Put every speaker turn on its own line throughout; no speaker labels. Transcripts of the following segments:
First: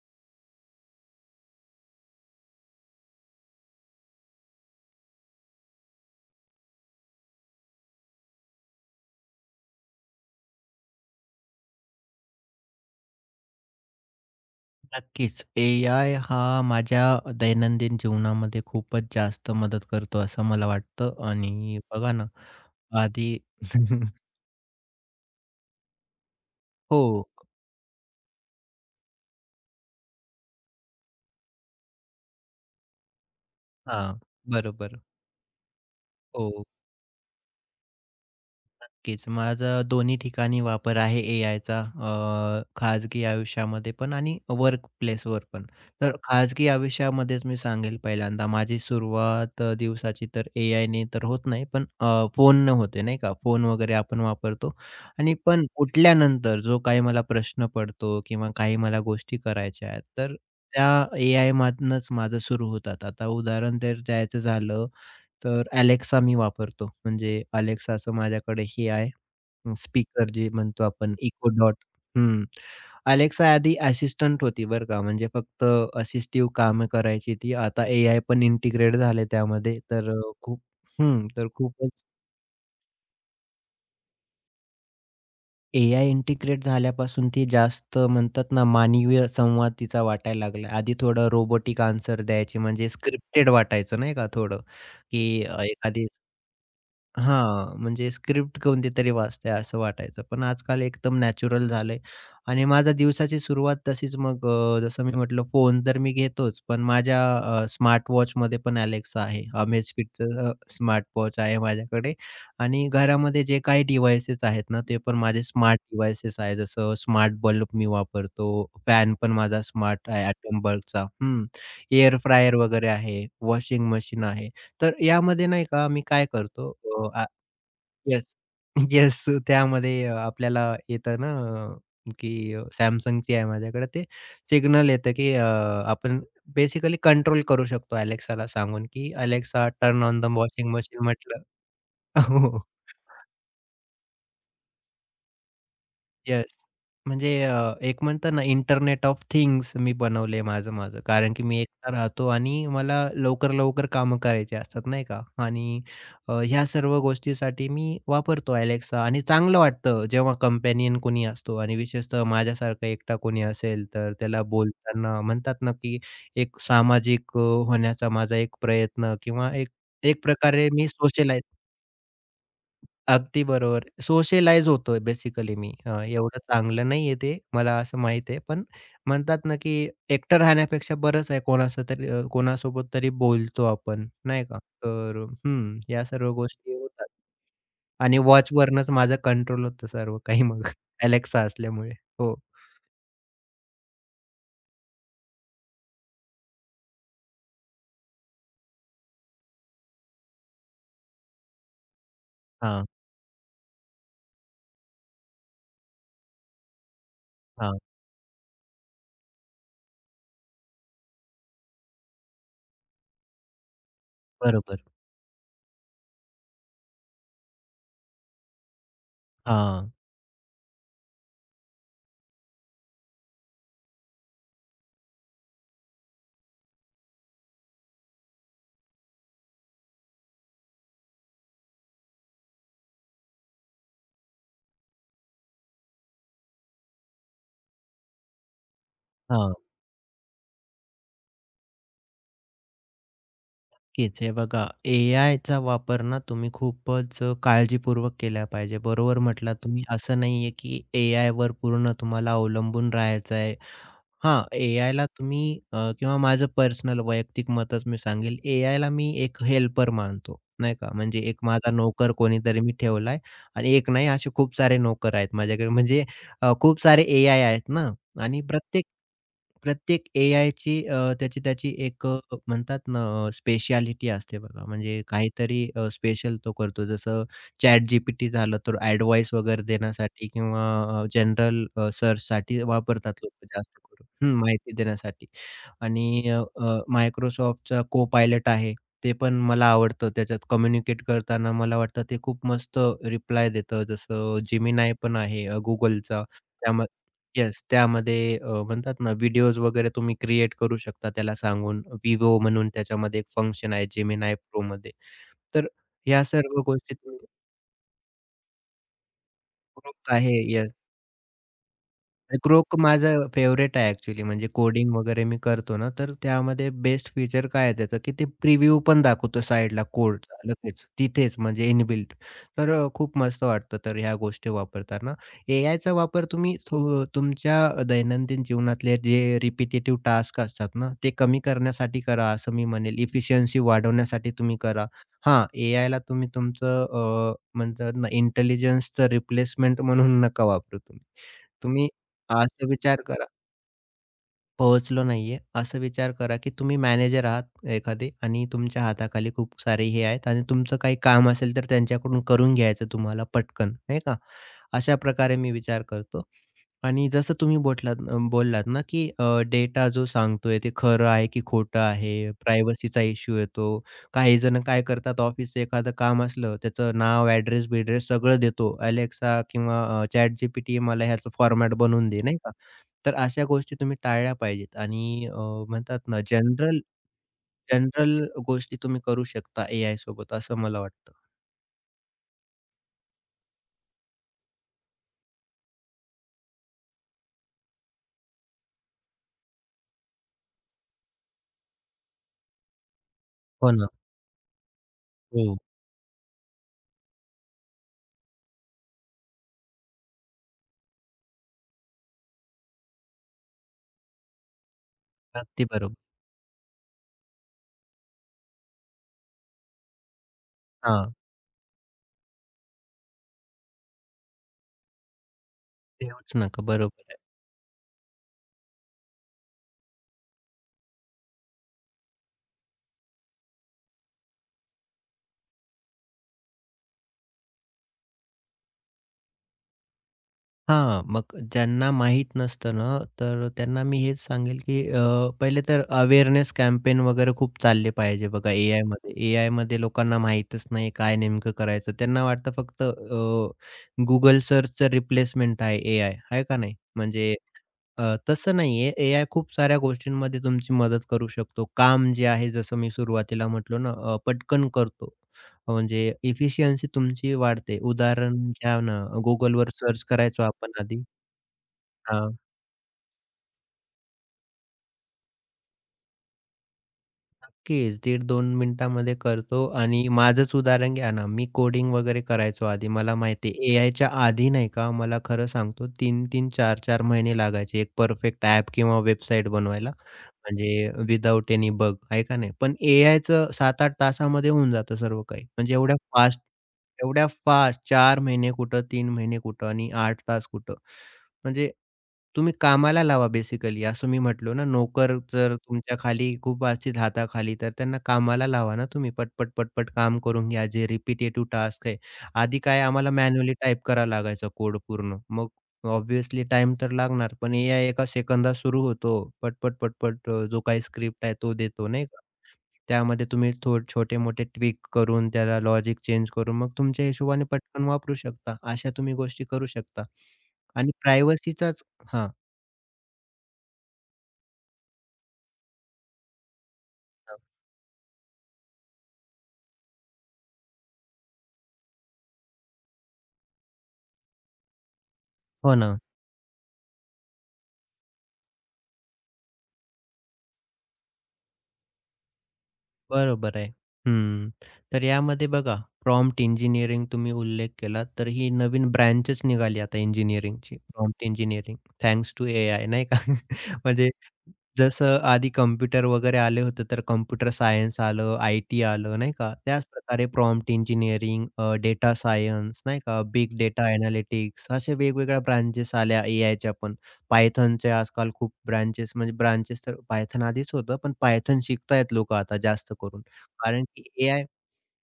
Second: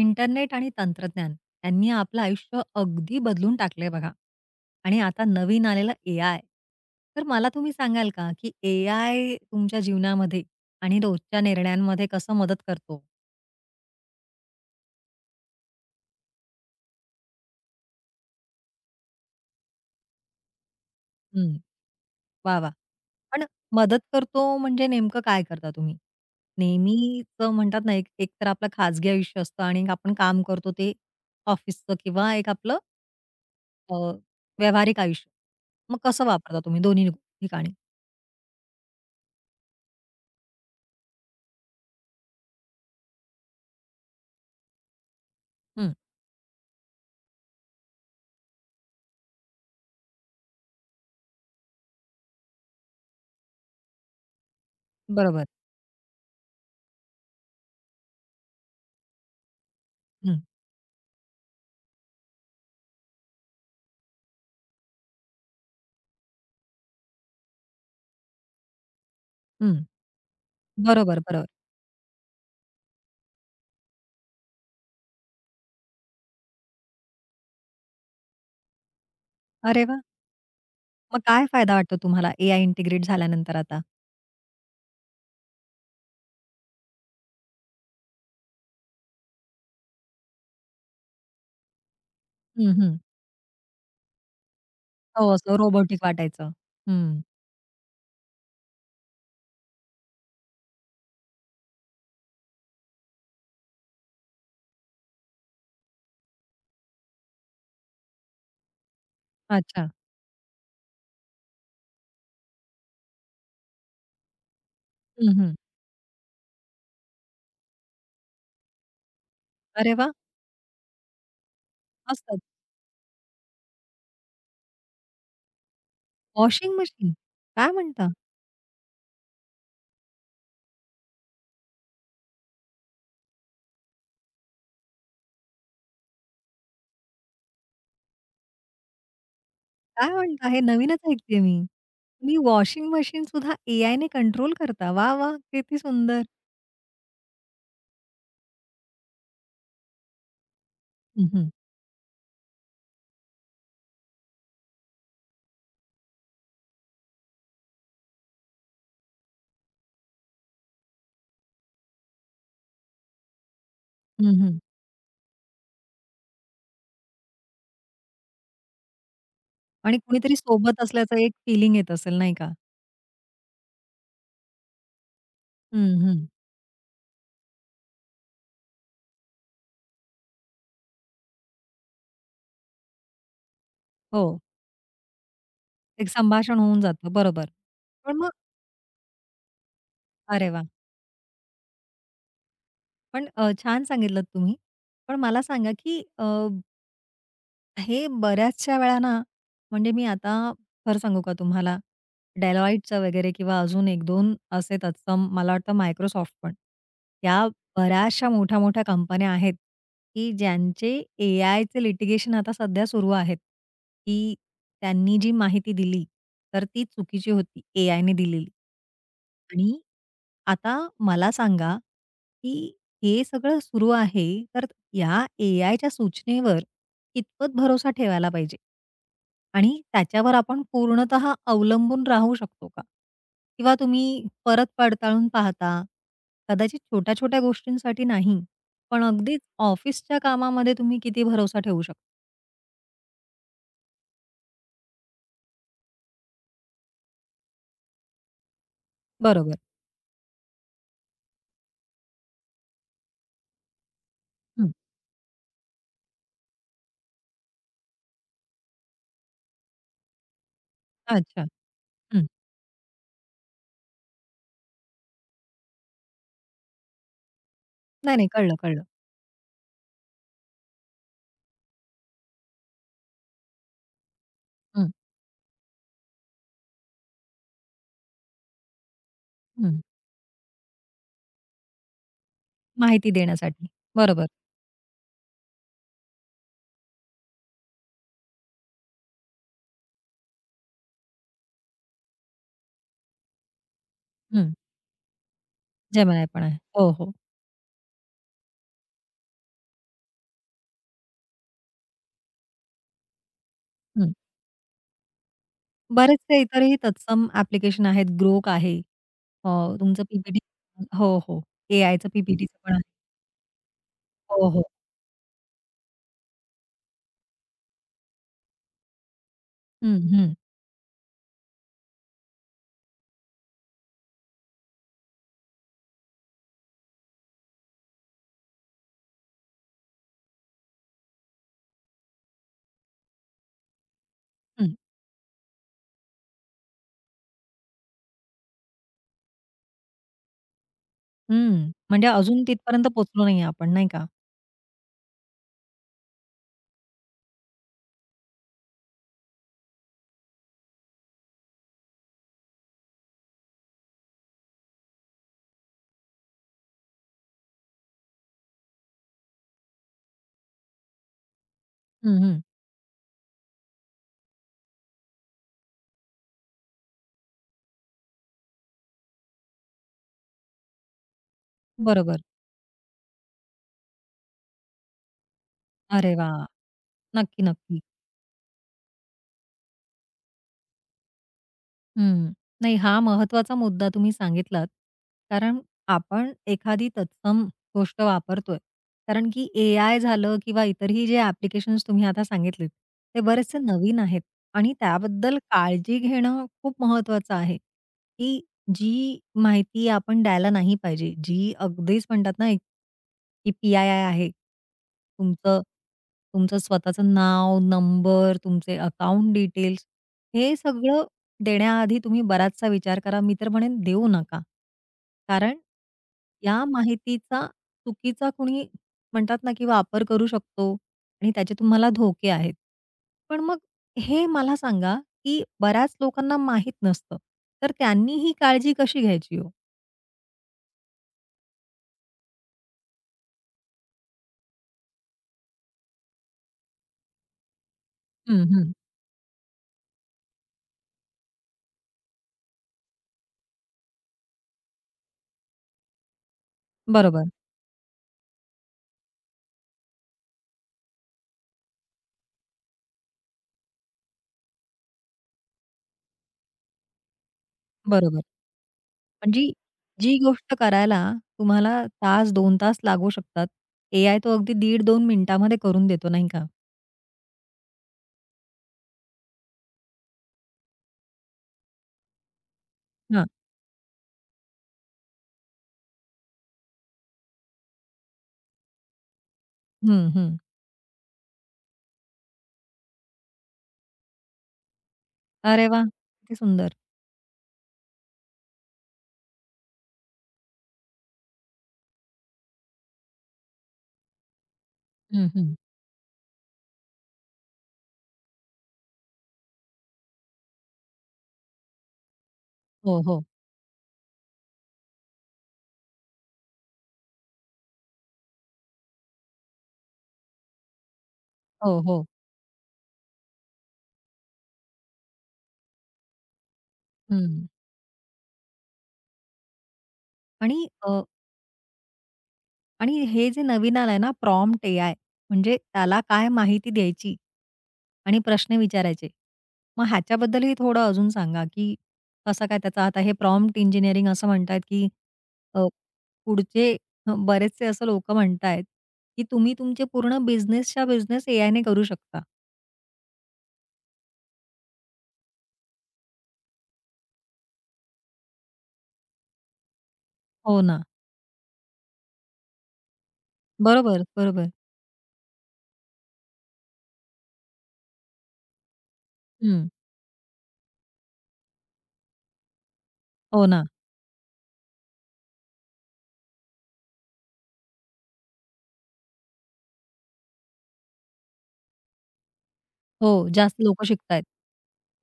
Internet आणि तंत्रज्ञान यांनी आपलं आयुष्य अगदी बदलून टाकलंय बघा. आणि आता नवीन आलेलं ए-आय. तर मला तुम्ही सांगाल का, की ए-आय तुमच्या जीवनामध्ये आणि रोजच्या निर्णयांमध्ये कसं मदत करतो?
नक्कीच. एआय हा माझ्या दैनंदिन जीवनामध्ये खूपच जास्त मदत करतो असं मला वाटतं
हं,
आणि बघा ना,
वाह! वाह!
आधी
पण मदत करतो म्हणजे नेमकं काय करता तुम्ही?
हो.
नेहमीचं म्हणतात ना, एक एक तर आपलं खाजगी आयुष्य असतं आणि एक आपण काम करतो ते ऑफिसचं किंवा एक आपलं अ,
हां.
व्यावहारिक
बरोबर.
आयुष्य. मग कसं वापरता
हो.
तुम्ही दोन्ही ठिकाणी?
नक्कीच. माझा दोन्ही ठिकाणी वापर आहे एआयचा खाजगी आयुष्यामध्ये पण आणि वर्क प्लेसवर पण.
हं.
तर खाजगी आयुष्यामध्येच मी सांगेल पहिल्यांदा माझी सुरुवात दिवसाची तर एआयने तर होत नाही, पण फोननं होते नाही का. फोन वगैरे आपण वापरतो आणि
बरोबर.
पण उठल्यानंतर जो काही मला प्रश्न पडतो किंवा काही मला गोष्टी करायच्या आहेत, तर
हं,
त्या एआयमधनंच माझं सुरू होतात. आता उदाहरण तर द्यायचं झालं तर अलेक्सा मी वापरतो. म्हणजे Alexaचं माझ्याकडे हे आहे,
हं.
स्पीकर जे म्हणतो आपण
बरोबर, बरोबर.
Echo Dot. हं. अलेक्सा आधी असिस्टंट होती बरं का, म्हणजे फक्त असिस्टिव्ह कामं करायची ती. आता एआय पण इंटिग्रेट झाले त्यामध्ये.
अरे वाह!
तर खूप.
मग
हं,
काय
तर
फायदा वाटतो
खूपच
तुम्हाला एआय इंटिग्रेट झाल्यानंतर आता?
एआय इंटिग्रेट झाल्यापासून ती जास्त म्हणतात ना, मानवीय संवाद तिचा वाटायला लागला. आधी थोडं रोबोटिक आन्सर द्यायची,
हं,
म्हणजे
हं.
स्क्रिप्टेड वाटायचं नाही का थोडं,
हो,
की
असं रोबोटिक
एखादी.
वाटायचं. हं.
हां, म्हणजे स्क्रिप्ट कोणती तरी वाचते असं वाटायचं. पण आजकाल एकदम नॅचरल झालंय आणि माझा दिवसाची सुरुवात तशीच मग, जसं मी म्हटलं, फोन तर मी घेतोच, पण माझ्या स्मार्ट वॉचमध्ये पण Alexa आहे.
अच्छा.
Amazfitचं स्मार्ट वॉच आहे माझ्याकडे आणि घरामध्ये जे काही डिव्हाइसेस आहेत ना, ते पण
हं,
माझे
हं.
स्मार्ट डिव्हाइसेस आहे. जसं स्मार्ट बल्ब मी वापरतो, फॅन पण माझा
अरे
स्मार्ट
वाह!
आहे एटॉम बल्बचा. हं, एअर
मस्तच.
फ्रायर वगैरे आहे, वॉशिंग मशीन आहे. तर यामध्ये नाही का मी काय करतो,
वॉशिंग मशीन. काय म्हणता?
Yes, yes. त्यामध्ये आपल्याला येतं ना की Samsungची आहे माझ्याकडे ते. सिग्नल येतं की आपण बेसिकली कंट्रोल करू शकतो, अलेक्साला सांगून की अलेक्सा टर्न
काय
ऑन द
म्हणता? हे
वॉशिंग
नवीनच
मशीन
ऐकतेय
म्हटलं.
मी. तुम्ही वॉशिंग मशीन सुद्धा एआयने कंट्रोल करता. वाह! वाह! किती सुंदर.
येस. म्हणजे एक म्हणतात ना, इंटरनेट ऑफ थिंग्स मी बनवलंय माझं-माझं.
हं,
कारण की
हं.
मी एकटा राहतो आणि मला लवकर-लवकर कामं करायची असतात नाही का? आणि ह्या सर्व गोष्टीसाठी मी वापरतो Alexa आणि चांगलं वाटतं जेव्हा कंपॅनियन कोणी असतो. आणि विशेषतः माझ्यासारखा एकटा कोणी असेल तर
हं,
त्याला
हं.
बोलताना म्हणतात ना, की एक सामाजिक होण्याचा माझा एक प्रयत्न, किंवा एक
आणि
एक
कुणीतरी
प्रकारे
सोबत
मी
असल्याचं एक
सोशलाइज.
फिलिंग येत असेल, नाही का?
अगदी बरोबर. सोशलाईज होतोय बेसिकली मी.
हं, हं.
एवढं चांगलं नाहीये ते, मला असं माहीत आहे. पण म्हणतात ना, की एकटं राहण्यापेक्षा बरंच आहे कोणाचं तरी कोणासोबत तरी बोलतो आपण,
हो,
नाही का? तर हं, या
एक
सर्व
संभाषण
गोष्टी
होऊन
होतात.
जातं. बरोबर. पण
आणि
मग
वॉचवरनंच माझा कंट्रोल होतं सर्व काही
अरे
मग.
वाह!
Alexa असल्यामुळे. हो.
पण छान सांगितलत तुम्ही. पण मला सांगा, की हे बऱ्याचशा वेळा ना, म्हणजे मी आता खरं सांगू का तुम्हाला,
हां,
Deloitteचं वगैरे किंवा अजून एक दोन असे तत्सम मला वाटतं मायक्रोसॉफ्ट पण. या
हां.
बऱ्याचशा मोठ्या-मोठ्या कंपन्या आहेत, की ज्यांचे एआयचे लिटिगेशन आता सध्या सुरू आहेत, की
बरोबर.
त्यांनी जी माहिती दिली, तर ती चुकीची होती एआयने दिलेली. आणि
हां,
आता मला सांगा, की हे सगळं सुरू आहे, तर या एआयच्या सूचनेवर कितपत भरोसा ठेवायला पाहिजे? आणि त्याच्यावर आपण पूर्णतः अवलंबून राहू शकतो का? किंवा तुम्ही परत पडताळून पाहता, कदाचित छोट्या-छोट्या गोष्टींसाठी नाही, पण अगदीच
हां.
ऑफिसच्या कामामध्ये तुम्ही किती भरोसा ठेवू शकता?
नक्कीच. हे बघा, एआयचा वापर ना तुम्ही खूपच काळजीपूर्वक केला पाहिजे. बरोबर म्हटलात
बरोबर.
तुम्ही. असं नाहीये की एआयवर पूर्ण तुम्हाला अवलंबून राहायचं आहे. हां,
हं.
एआयला तुम्ही किंवा माझं पर्सनल वैयक्तिक मतच मी सांगेल. एआयला मी एक हेल्पर मानतो, नाही का. म्हणजे एक
अच्छा.
माझा नोकर
हं.
कोणीतरी मी ठेवलाय आणि एक नाही, असे खूप सारे नोकर आहेत माझ्याकडे. म्हणजे खूप सारे एआय आहेत ना.
नाही, नाही.
आणि
कळलं, कळलं.
प्रत्येक प्रत्येक एआयची त्याची त्याची एक म्हणतात ना स्पेशालिटी असते बघा.
हं,
म्हणजे काहीतरी स्पेशल तो करतो. जसं ChatGPT झालं तर एडव्हाइस वगैरे
हं.
देण्यासाठी, किंवा जनरल सर्चसाठी
माहिती
वापरतात लोकं
देण्यासाठी.
जास्त करून.
बरोबर.
हं, माहिती देण्यासाठी. आणि अ, अ, मायक्रोसॉफ्टचा Copilot आहे. ते पण मला आवडतं. त्याच्यात कम्युनिकेट करताना मला वाटतं ते खूप मस्त रिप्लाय देतं. जसं
हं.
Gemini पण आहे,
Gemini
Googleचा.
पण आहे.
त्याम
हो, हो.
येस, त्यामध्ये म्हणतात ना, व्हिडिओज वगैरे तुम्ही क्रिएट करू शकता त्याला सांगून. Vivo म्हणून त्याच्यामध्ये एक फंक्शन आहे
हं.
Gemini Proमध्ये. तर ह्या
बरेचसे
सर्व
इतरही
गोष्टी
तत्सम ॲप्लिकेशन आहेत. Grok आहे. अ, तुमचं
ग्रुप्स आहे.
पी
येस.
हो, हो. एआयचं पी पण
Grok
आहे.
माझं फेवरेट आहे ॲक्चुअली. म्हणजे
हो, हो.
कोडिंग वगैरे मी करतो ना, तर त्यामध्ये बेस्ट फीचर काय आहे त्याचं, की ते प्रिव्ह्यू पण दाखवतो साइडला
हं, हं,
कोडचा, लगेच तिथेच, म्हणजे इनबिल्ट. तर खूप मस्त वाटतं तर ह्या गोष्टी वापरताना. एआयचा वापर तुम्ही तुमच्या दैनंदिन जीवनातले जे रिपिटेटिव्ह टास्क असतात ना, ते कमी करण्यासाठी करा असं मी म्हणेल. इफिशियन्सी वाढवण्यासाठी तुम्ही
हं,
करा. हां, एआयला तुम्ही तुमचं म्हणतात ना, इंटेलिजन्सचं रिप्लेसमेंट म्हणून नका वापरू तुम्ही.
हं.
तुम्ही
म्हणजे अजून
असा
तिथपर्यंत
विचार
पोहोचलो
करा,
नाहीये आपण, नाही का?
पोहोचलो नाहीये, असा विचार करा, की तुम्ही मॅनेजर आहात एखादे आणि तुमच्या हाताखाली खूप सारे हे आहेत, आणि तुमचं काही काम असेल तर त्यांच्याकडून करून घ्यायचं तुम्हाला पटकन, नाही का? अशा प्रकारे मी विचार करतो. आणि जसं तुम्ही बोललात ना, की डेटा जो सांगतोय ते खरं आहे की खोटं
हं,
आहे,
हं.
प्रायव्हसीचा इश्यू येतो. काही जण काय करतात, ऑफिसचं एखादं काम असलं, त्याचं नाव, ॲड्रेस-बिड्रेस सगळं देतो. Alexa किंवा ChatGPT, मला ह्याचं फॉर्मॅट बनवून
बरोबर.
दे, नाही का? तर अशा गोष्टी तुम्ही टाळल्या पाहिजेत. आणि म्हणतात
अरे
ना,
वाह!
जनरल
नक्की, नक्की.
जनरल गोष्टी तुम्ही करू शकता एआय सोबत असं मला वाटतं.
हं. नाही हा महत्वाचा मुद्दा तुम्ही सांगितलात. कारण आपण एखादी तत्सम गोष्ट वापरतोय. कारण की एआय झालं किंवा इतरही जे ॲप्लिकेशन्स तुम्ही आता सांगितलेत, ते बरेचसे
हो ना.
नवीन आहेत आणि त्याबद्दल
हो.
काळजी घेणं खूप महत्त्वाचं आहे, की जी माहिती आपण द्यायला नाही पाहिजे. जी अगदीच म्हणतात ना एक की पी-आय-आय आहे. तुमचं
अगदी बरोबर.
तुमचं स्वतःचं नाव, नंबर, तुमचे अकाउंट डिटेल्स हे सगळं
हां.
देण्याआधी तुम्ही बराचसा विचार करा. मी तर म्हणेन देऊ नका. कारण
देऊच नका.
या
बरोबर.
माहितीचा चुकीचा कुणी म्हणतात ना, की वापर करू शकतो आणि त्याचे तुम्हाला धोके आहेत. पण मग हे मला सांगा, की बऱ्याच लोकांना माहीत नसतं. तर त्यांनी ही काळजी कशी घ्यायची हो?
हां, मग ज्यांना माहीत नसतं ना, तर त्यांना मी हेच सांगेल, की पहिले तर अवेअरनेस कॅम्पेन वगैरे खूप चालले पाहिजे
हं,
बघा
हं.
एआयमध्ये. एआयमध्ये लोकांना माहीतच नाही काय नेमकं करायचं. त्यांना वाटतं फक्त Google सर्चचं रिप्लेसमेंट आहे एआय, आहे का नाही?
बरोबर,
म्हणजे अ, तसं नाहीये. एआय खूप साऱ्या गोष्टींमध्ये तुमची मदत करू शकतो. काम जे आहे, जसं मी सुरुवातीला म्हटलो ना, पटकन करतो. म्हणजे एफिशियन्सी तुमची वाढते.
बरोबर.
उदाहरण घ्या ना,
म्हणजे
Googleवर सर्च
जी
करायचो
गोष्ट
आपण
करायला
आधी.
तुम्हाला तास,
हां,
2 तास लागू शकतात. एआय तो अगदी 1.5-2 मिनिटामध्ये करून देतो नाही का?
नक्कीच 1 15 मिनिटामध्ये करतो. आणि माझंच उदाहरण घ्या ना, मी कोडिंग वगैरे करायचो आधी. मला
हां.
माहिती आहे एआयच्या आधी नाही का, मला खरं सांगतो, तीन तीन चार चार महिने लागायचे एक परफेक्ट ॲप किंवा वेबसाईट बनवायला.
हं, हं.
म्हणजे विथआऊट एनी बग आहे का नाही. पण एआयचं 7-8 तासामध्ये होऊन जातं सर्व काही.
अरे
म्हणजे
वाह! किती सुंदर.
एवढ्या फास्ट 4 महिने कुठं, 3 महिने कुठं आणि 8 तास कुठं. म्हणजे तुम्ही कामाला लावा बेसिकली, असं मी म्हटलो ना, नोकर
हं, हं.
जर तुमच्या खाली खूप असतील हाताखाली, तर त्यांना कामाला लावा ना तुम्ही. पटपट, पटपट काम करून घ्या. जे रिपिटेटिव्ह टास्क आहे. आधी काय,
हो,
आम्हाला
हो.
मॅन्युअली टाइप करावा लागायचा कोड पूर्ण. मग ऑब्व्हियसली टाईम तर लागणार, पण एआय एका सेकंदात सुरू होतो. पटपट, पटपट, जो काही स्क्रिप्ट आहे तो
हो,
देतो
हो.
नाही का? त्यामध्ये तुम्ही छोटे-मोठे ट्विक करून, त्याला लॉजिक चेंज करून, मग तुमच्या हिशोबाने
हं.
पटकन वापरू शकता. अशा तुम्ही गोष्टी करू शकता.
आणि
आणि प्रायव्हसीचाच हां,
आणि हे जे नवीन आलंय ना प्रॉम्प्ट एआय म्हणजे त्याला काय माहिती द्यायची
हां.
आणि प्रश्न विचारायचे. मग ह्याच्याबद्दलही थोडं अजून सांगा, की कसं काय त्याचा आता हे प्रॉम्प्ट इंजिनिअरिंग असं म्हणतायत, की अ,
हो ना,
पुढचे बरेचसे असं लोकं म्हणतायत, की तुम्ही तुमचे पूर्ण बिझनेसच्या बिझनेस एआयने करू शकता.
बरोबर आहे. हं. तर यामध्ये बघा, प्रॉम्प्ट इंजिनिअरिंग तुम्ही उल्लेख केला, तर ही नवीन ब्रँचच निघाली आता
हो
इंजिनिअरिंगची,
ना.
Prompt engineering, thanks to AI, नाही का?
बरोबर,
म्हणजे
बरोबर.
जसं आधी कॉम्प्युटर वगैरे आले होते, तर कॉम्प्युटर सायन्स आलं, आय-टी आलं, नाही का?
हं.
त्याच प्रकारे प्रॉम्प्ट इंजिनिअरिंग, डेटा सायन्स, नाही का?
हो
बिग
ना.
डेटा एनालिटिक्स, अशा वेगवेगळ्या ब्रांचेस आल्या एआयच्या पण. पायथॉनचे आजकाल खूप ब्रांचेस, म्हणजे ब्रांचेस तर पायथॉन आधीच होतं, पण पायथॉन शिकतायत लोकं आता जास्त करून.
हो, जास्त
कारण
लोकं
की
शिकतायत.
एआय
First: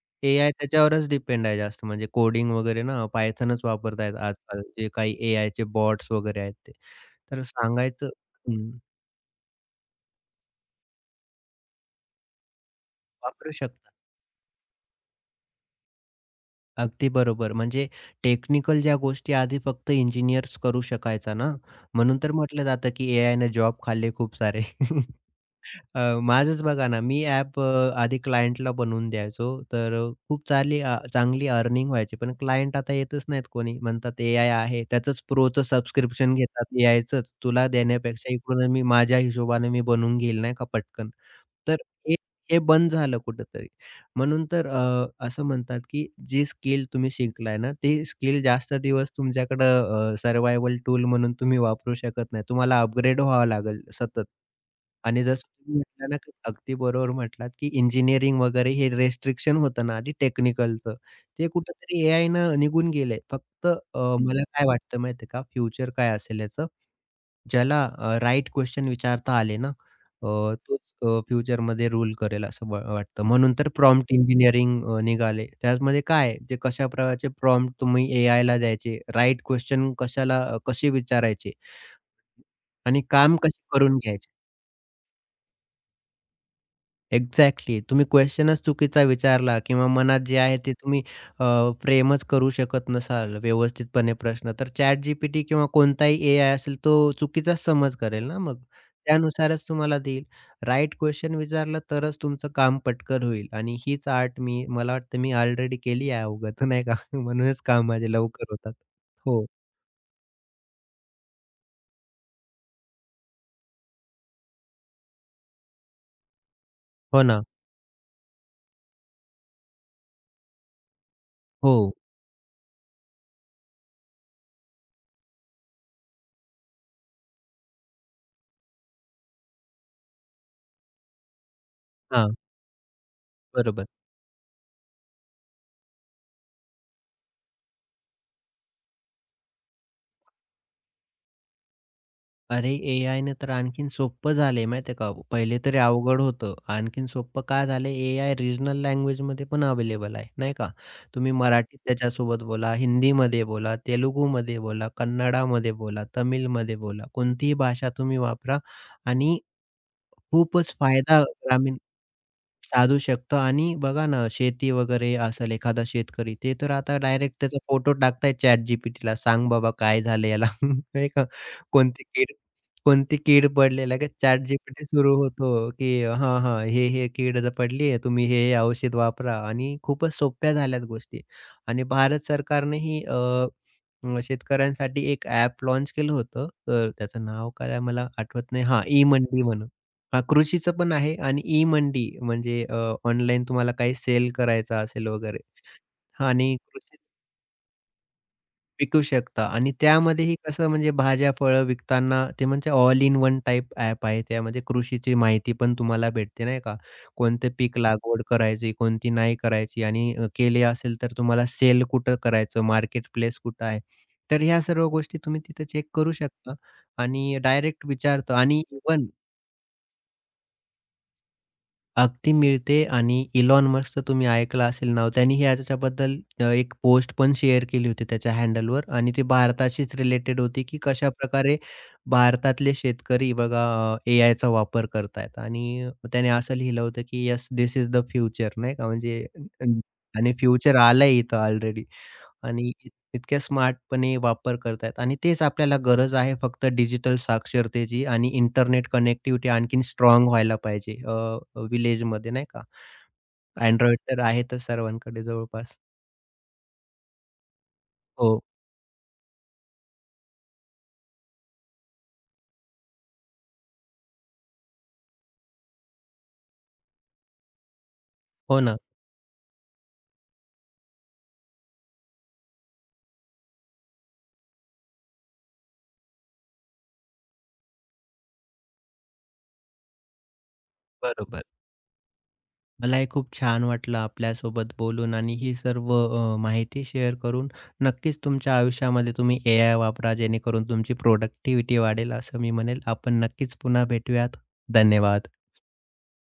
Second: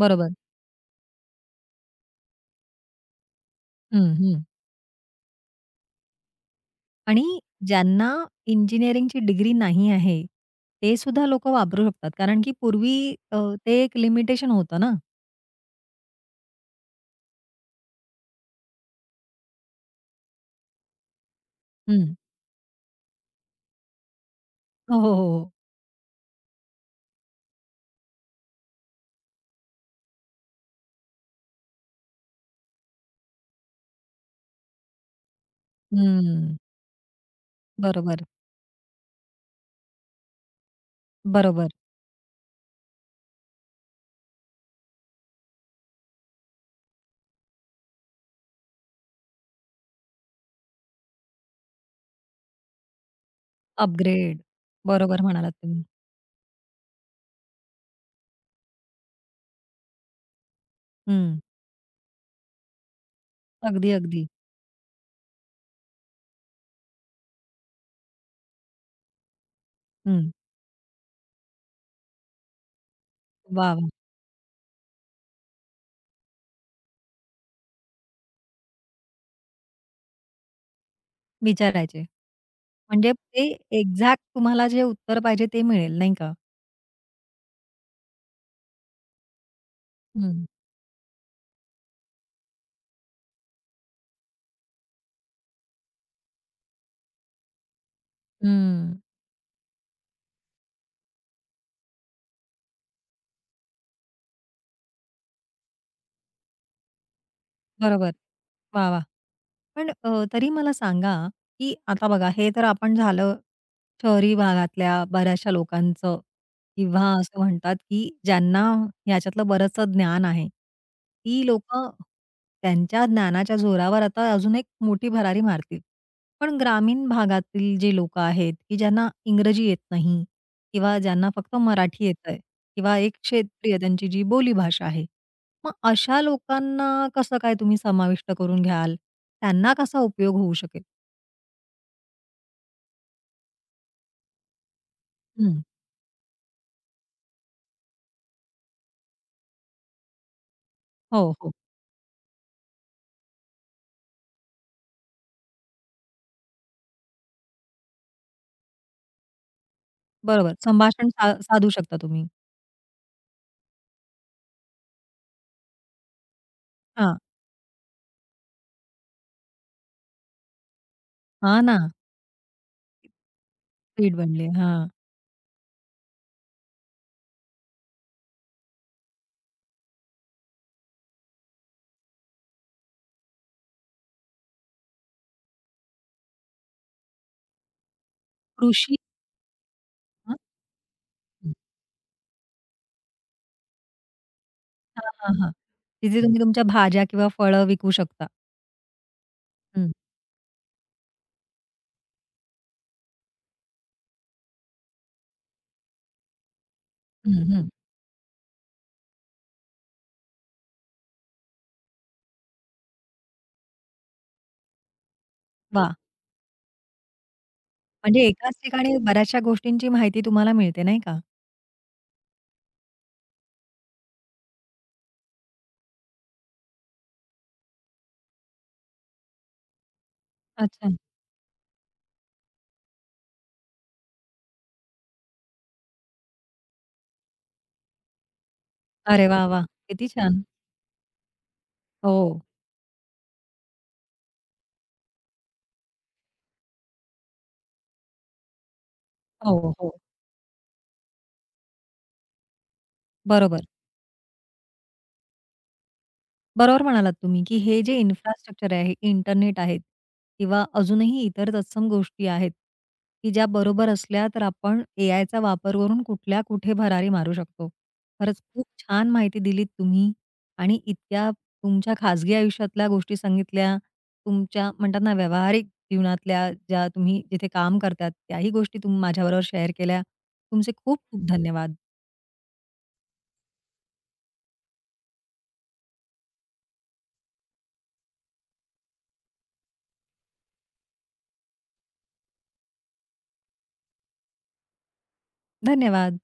बरोबर.
एआय त्याच्यावरच डिपेंड आहे जास्त, म्हणजे कोडिंग वगैरे ना पायथॉनच
हं,
वापरतायत
हं.
आजकाल जे काही एआयचे बॉट्स वगैरे आहेत ते.
आणि
तर
ज्यांना
सांगायचं हं,
इंजिनिअरिंगची डिग्री नाही आहे, ते सुद्धा लोकं वापरू शकतात. कारण की पूर्वी
वापरू
ते
शकतो.
एक लिमिटेशन होतं ना.
अगदी बरोबर. म्हणजे टेक्निकल ज्या गोष्टी आधी फक्त इंजिनियर्स करू शकायचा ना,
हं.
म्हणून तर म्हटलं जातं की ए आय ने जॉब खाल्ले खूप सारे.
हो, हो, हो, हो.
माझंच बघा ना, मी ॲप, आधी क्लायंटला बनवून द्यायचो, तर खूप चांगली चांगली अर्निंग व्हायची. पण क्लायंट आता येतच नाहीत कोणी. म्हणतात एआय आहे, त्याचंच प्रोचं सबस्क्रिप्शन घेतात एआयचंच. तुला
बरोबर,
देण्यापेक्षा इकडून मी माझ्या हिशोबाने मी बनवून घेईल नाही का पटकन.
बरोबर.
तर हे हे बंद झालं कुठेतरी. म्हणून तर असं म्हणतात, की जे स्किल तुम्ही शिकलाय ना, ते स्किल जास्त दिवस तुमच्याकडं टूल म्हणून तुम्ही वापरू शकत नाही. तुम्हाला अपग्रेड व्हावं लागेल सतत.
अपग्रेड. बरोबर
आणि जसं
म्हणालात
तुम्ही
तुम्ही.
म्हटला ना, की अगदी बरोबर म्हटलात, की इंजिनिअरिंग वगैरे हे रिस्ट्रिक्शन होतं ना आधी टेक्निकलचं.
हं.
ते कुठेतरी एआयनं निघून गेलंय. फक्त
अगदी, अगदी.
मला काय वाटतं माहिती का, फ्युचर काय असेल याचं? ज्याला राइट क्वेशन विचारता आले ना,
हं.
तोच फ्युचरमध्ये रूल करेल असं वाटतं. म्हणून तर
वाह! वाह!
प्रॉम्प्ट इंजिनिअरिंग निघाले. त्यामध्ये काय आहे, ते कशा प्रकारचे प्रॉम्प्ट तुम्ही एआयला द्यायचे, राइट क्वेश्चन कशाला कसे विचारायचे
विचारायचे.
आणि
म्हणजे
काम
ते
कसे करून
एक्झॅक्ट
घ्यायचे.
तुम्हाला जे उत्तर पाहिजे ते मिळेल नाही का?
एक्झॅक्टली. तुम्ही क्वेशनच चुकीचा विचारला, किंवा मनात जे
हं.
आहे ते तुम्ही फ्रेमच करू शकत नसाल व्यवस्थितपणे प्रश्न, तर ChatGPT किंवा कोणताही एआय असेल तो चुकीचाच समज करेल ना मग.
हं.
त्यानुसारच तुम्हाला देईल. राइट क्वेशन विचारला तरच तुमचं काम पटकन होईल. आणि हीच आर्ट मी, मला वाटतं मी ऑलरेडी केली आहे अवगत नाही का? म्हणूनच काम
बरोबर.
माझे लवकर होतात.
वाह! वाह!
हो.
पण तरी मला सांगा, की आता बघा हे तर आपण झालं शहरी भागातल्या बऱ्याचशा लोकांचं किंवा
हो
असं
ना.
म्हणतात, की ज्यांना ह्याच्यातलं बरंचसं ज्ञान आहे. ती
हो.
लोकं त्यांच्या ज्ञानाच्या जोरावर आता अजून एक मोठी भरारी मारतील. पण ग्रामीण भागातील जे लोकं आहेत, की ज्यांना इंग्रजी येत नाही किंवा ज्यांना फक्त मराठी
हां.
येतंय किंवा एक क्षेत्रीय
बरोबर.
त्यांची जी बोलीभाषा आहे, मग अशा लोकांना कसं काय तुम्ही समाविष्ट करून घ्याल? त्यांना कसा उपयोग होऊ शकेल?
अरे, ए ने तर आणखीन सोपं झालंय माहिती आहे का. पहिले
हं.
तरी अवघड होतं. आणखीन सोपं का झालंय? एआय रिजनल लँग्वेजमध्ये पण अवेलेबल आहे, नाही का.
हो,
तुम्ही
हो.
मराठीत त्याच्यासोबत बोला, हिंदीमध्ये बोला, तेलुगूमध्ये बोला, कन्नडामध्ये बोला, तमिळमध्ये बोला. कोणतीही भाषा तुम्ही वापरा आणि
बरोबर.
खूपच
संभाषण
फायदा
सा साधू
ग्रामीण
शकता तुम्ही.
साधू शकतं. आणि बघा ना, शेती वगैरे असेल एखादा शेतकरी, ते तर आता
हां.
डायरेक्ट त्याचा फोटो टाकताय ChatGPTला, "सांग बाबा काय झालं याला?" नाही का.
हां ना.
कोणती कीड कोणती कीड पडली, लगेच
फीड बनले.
ChatGPT
हां.
सुरू होतो, की हां, हां, हे, हे कीड पडली आहे, तुम्ही हे, हे औषध वापरा. आणि खूपच सोप्या झाल्यात गोष्टी. आणि भारत सरकारनेही अ, अ, शेतकऱ्यांसाठी एक ॲप लॉन्च केलं होतं. तर त्याचं नाव काय आहे मला आठवत नाही. हां,
कृषी
ई-मंडी म्हणून. हां,
हां.
कृषीचं पण आहे, आणि
हं.
ई-मंडी म्हणजे ऑनलाईन तुम्हाला काही सेल करायचा असेल
हां, हां,
वगैरे.
हां. तिथे
हा,
तुम्ही
आणि
तुमच्या
कृषी
भाज्या किंवा फळं विकू शकता.
विकू शकता, आणि
हं,
त्यामध्येही कसं, म्हणजे भाज्या, फळं विकताना, ते म्हणजे all in one type app आहे. त्यामध्ये कृषीची माहिती पण तुम्हाला भेटते नाही का?
हं,
कोणते
हं.
पीक लागवड करायची, कोणती नाही करायची, आणि केली असेल तर तुम्हाला सेल कुठं करायचं, मार्केट प्लेस कुठं आहे. तर ह्या सर्व गोष्टी तुम्ही तिथे चेक
वाह!
करू शकता आणि डायरेक्ट
म्हणजे
विचारतो.
एकाच
आणि
ठिकाणी
इव्हन
बऱ्याचशा गोष्टींची माहिती तुम्हाला मिळते नाही का?
अगदी मिळते. आणि इलॉन मस्कचं तुम्ही ऐकलं असेल नाव. त्यांनीही याच्याबद्दल एक पोस्ट पण शेअर केली होती त्याच्या हँडलवर, आणि ती भारताशीच रिलेटेड होती, की
अच्छा.
कशाप्रकारे भारतातले शेतकरी बघा एआयचा वापर करतायत, आणि त्याने असं लिहिलं होतं, की "yes this is the future" नाही का,
अरे
म्हणजे
वाह, वाह!
अं,
किती
आणि
छान.
फ्युचर आलंय इथं ऑलरेडी.
हो.
आणि इतक्या स्मार्टपणे वापर करतायत, आणि तेच आपल्याला गरज आहे, फक्त डिजिटल साक्षरतेची आणि इंटरनेट कनेक्टिव्हिटी
हो,
आणखीन
हो.
स्ट्राँग व्हायला पाहिजे विलेजमध्ये नाही का.
बरोबर.
Android तर आहेतच सर्वांकडे जवळपास.
बरोबर म्हणालात तुम्ही, की हे जे
हो,
इन्फ्रास्ट्रक्चर आहे, इंटरनेट आहेत किंवा अजूनही इतर तत्सम गोष्टी आहेत, की ज्या बरोबर असल्या तर आपण एआयचा वापर करून कुठल्या कुठे भरारी मारू शकतो. खरंच
हो
खूप
ना.
छान माहिती दिलीत तुम्ही आणि इतक्या तुमच्या खाजगी आयुष्यातल्या गोष्टी सांगितल्या, तुमच्या म्हणतात ना व्यावहारिक जीवनातल्या ज्या तुम्ही जिथे काम करतात त्याही गोष्टी तुम्ही माझ्याबरोबर शेअर केल्या. तुमचे खूप खूप
बरोबर.
धन्यवाद.
मलाही खूप छान वाटलं आपल्यासोबत बोलून, आणि ही सर्व माहिती शेअर करून. नक्कीच तुमच्या आयुष्यामध्ये तुम्ही एआय वापरा, जेणेकरून तुमची प्रोडक्टिव्हिटी वाढेल असं मी म्हणेल. आपण नक्कीच पुन्हा भेटूयात. धन्यवाद.
धन्यवाद.